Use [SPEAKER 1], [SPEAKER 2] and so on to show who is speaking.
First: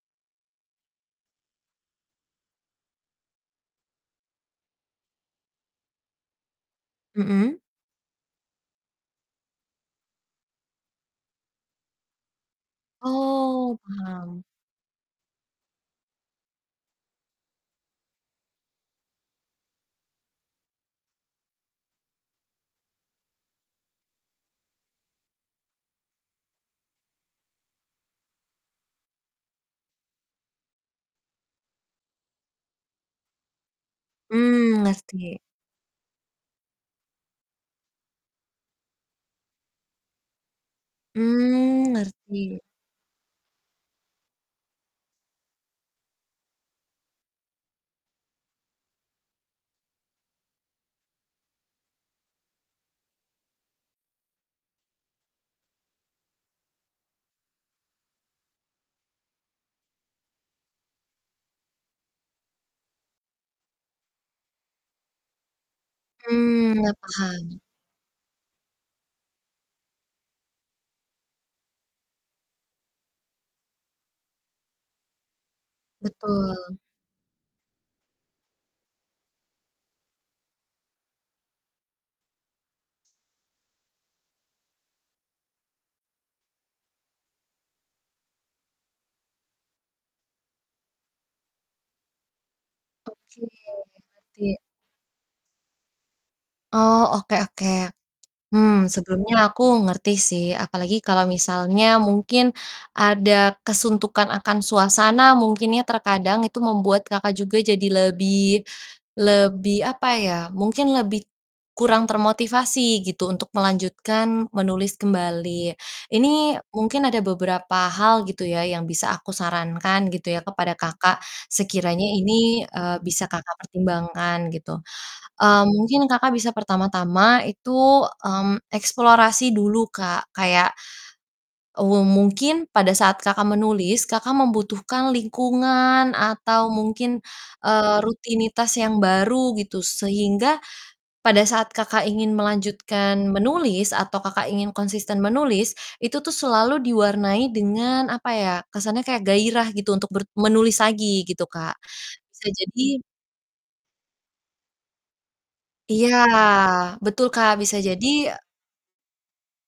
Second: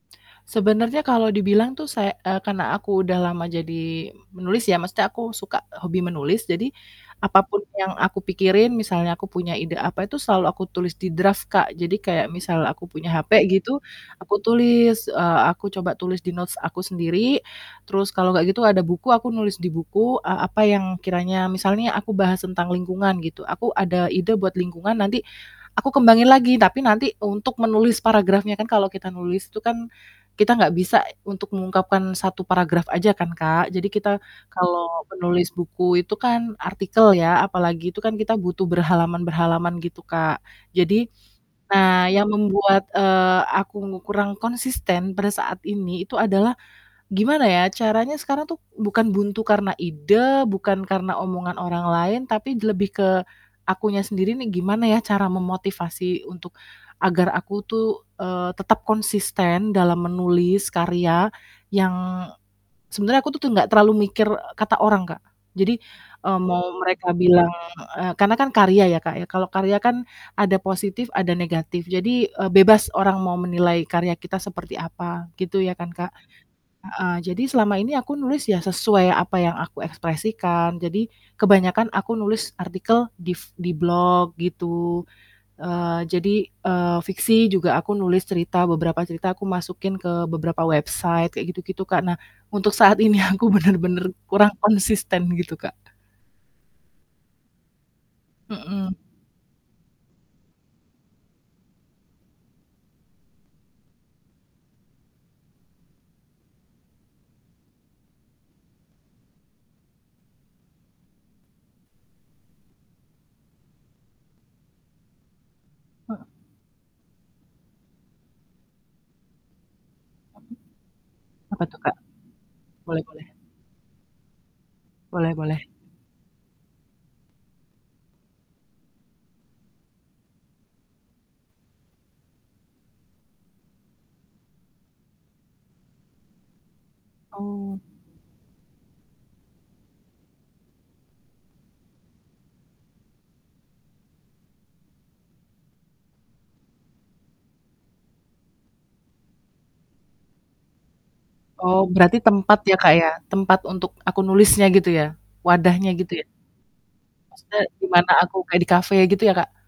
[SPEAKER 1] Sebenarnya kalau dibilang tuh say eee, karena aku udah lama jadi menulis ya, maksudnya aku suka hobi menulis jadi, apa
[SPEAKER 2] Mhm.
[SPEAKER 1] pun yang aku pikirin misalnya aku punya ide apa itu selalu aku tulis di draft Kak, jadi kayak misal aku punya hape gitu,
[SPEAKER 2] Oh,
[SPEAKER 1] aku
[SPEAKER 2] paham.
[SPEAKER 1] tulis, eee, aku coba tulis di notes aku sendiri, terus kalau nggak gitu ada buku nulis di buku, eee, apa yang kiranya misal nih aku bahas tentang lingkungan gitu, aku ada ide buat lingkungan nanti, aku kembangin lagi tapi nanti untuk menulis paragrafnya, kan kalau kita nulis itu kan, kita nggak bisa untuk mengungkapkan 1 paragraf aja kan Kak. Jadi kita
[SPEAKER 2] Mmm,
[SPEAKER 1] kalau
[SPEAKER 2] ngerti.
[SPEAKER 1] penulis buku itu kan artikel ya apalagi, itu kan kita butuh berhalaman-berhalaman gitu Kak, jadi,
[SPEAKER 2] Mmm,
[SPEAKER 1] nah yang
[SPEAKER 2] ngerti.
[SPEAKER 1] membuat, eee, aku ngu kurang konsisten pada saat ini itu adalah, gimana ya caranya sekarang tuh bukan buntu karena ide, bukan karena omongan orang lain tapi lebih ke akunya sendiri nih gimana ya cara memotivasi untuk agar aku tuh, eee, tetap konsisten dalam menulis karya yang sebenarnya aku tuh nggak terlalu mikir, eee, kata orang Kak, jadi, eee,
[SPEAKER 2] Mmm,
[SPEAKER 1] mau
[SPEAKER 2] iya
[SPEAKER 1] mereka
[SPEAKER 2] paham.
[SPEAKER 1] bilang eee, karena kan karya ya Kak ya, kalau karya kan, ada positif ada negatif, jadi, eee, bebas orang mau menilai karya kita seperti apa gitu ya kan Kak.
[SPEAKER 2] Betul.
[SPEAKER 1] Heeh, jadi selama ini aku nulis ya sesuai apa yang aku ekspresikan, jadi, kebanyakan aku nulis artikel di f di blog gitu, eee, jadi, eee, fiksi juga aku nulis cerita, beberapa cerita aku masukin ke beberapa website kayak gitu gitu Kak, nah, untuk saat ini
[SPEAKER 2] Oke,
[SPEAKER 1] aku bener-bener
[SPEAKER 2] ngerti.
[SPEAKER 1] kurang konsisten gitu, Kak.
[SPEAKER 2] Oh oke oke, mmm,
[SPEAKER 1] Mhm.
[SPEAKER 2] sebelumnya aku ngerti sih, apalagi kalau misalnya mungkin ada kesuntukan akan suasana mungkin ya terkadang itu membuat Kakak juga jadi lebih lebih apa ya, mungkin lebih kurang termotivasi gitu untuk melanjutkan menulis kembali,
[SPEAKER 1] Heeh.
[SPEAKER 2] ini mungkin ada beberapa hal gitu ya yang bisa aku sarankan gitu ya
[SPEAKER 1] Mhm,
[SPEAKER 2] kepada Kakak
[SPEAKER 1] apa tuh Kak?
[SPEAKER 2] sekiranya ini, eee,
[SPEAKER 1] Boleh boleh.
[SPEAKER 2] bisa Kakak pertimbangkan gitu,
[SPEAKER 1] Boleh boleh.
[SPEAKER 2] eee, mungkin Kakak bisa pertama-tama itu, mmm, eksplorasi dulu Kak kayak we mungkin pada saat Kakak menulis Kakak membutuhkan lingkungan atau mungkin,
[SPEAKER 1] Oh.
[SPEAKER 2] eee, rutinitas yang baru gitu sehingga, pada saat Kakak ingin melanjutkan menulis atau Kakak ingin konsisten menulis, itu tuh selalu diwarnai dengan apa ya, kesannya kayak gairah gitu untuk ber menulis lagi gitu Kak,
[SPEAKER 1] Oh berarti
[SPEAKER 2] bisa
[SPEAKER 1] tempat ya Kak
[SPEAKER 2] jadi
[SPEAKER 1] ya, tempat untuk aku nulisnya gitu ya, wadahnya
[SPEAKER 2] Iya
[SPEAKER 1] gitu ya?
[SPEAKER 2] betul Kak
[SPEAKER 1] Maksudnya
[SPEAKER 2] bisa jadi
[SPEAKER 1] gimana aku kayak di kafe gitu ya Kak?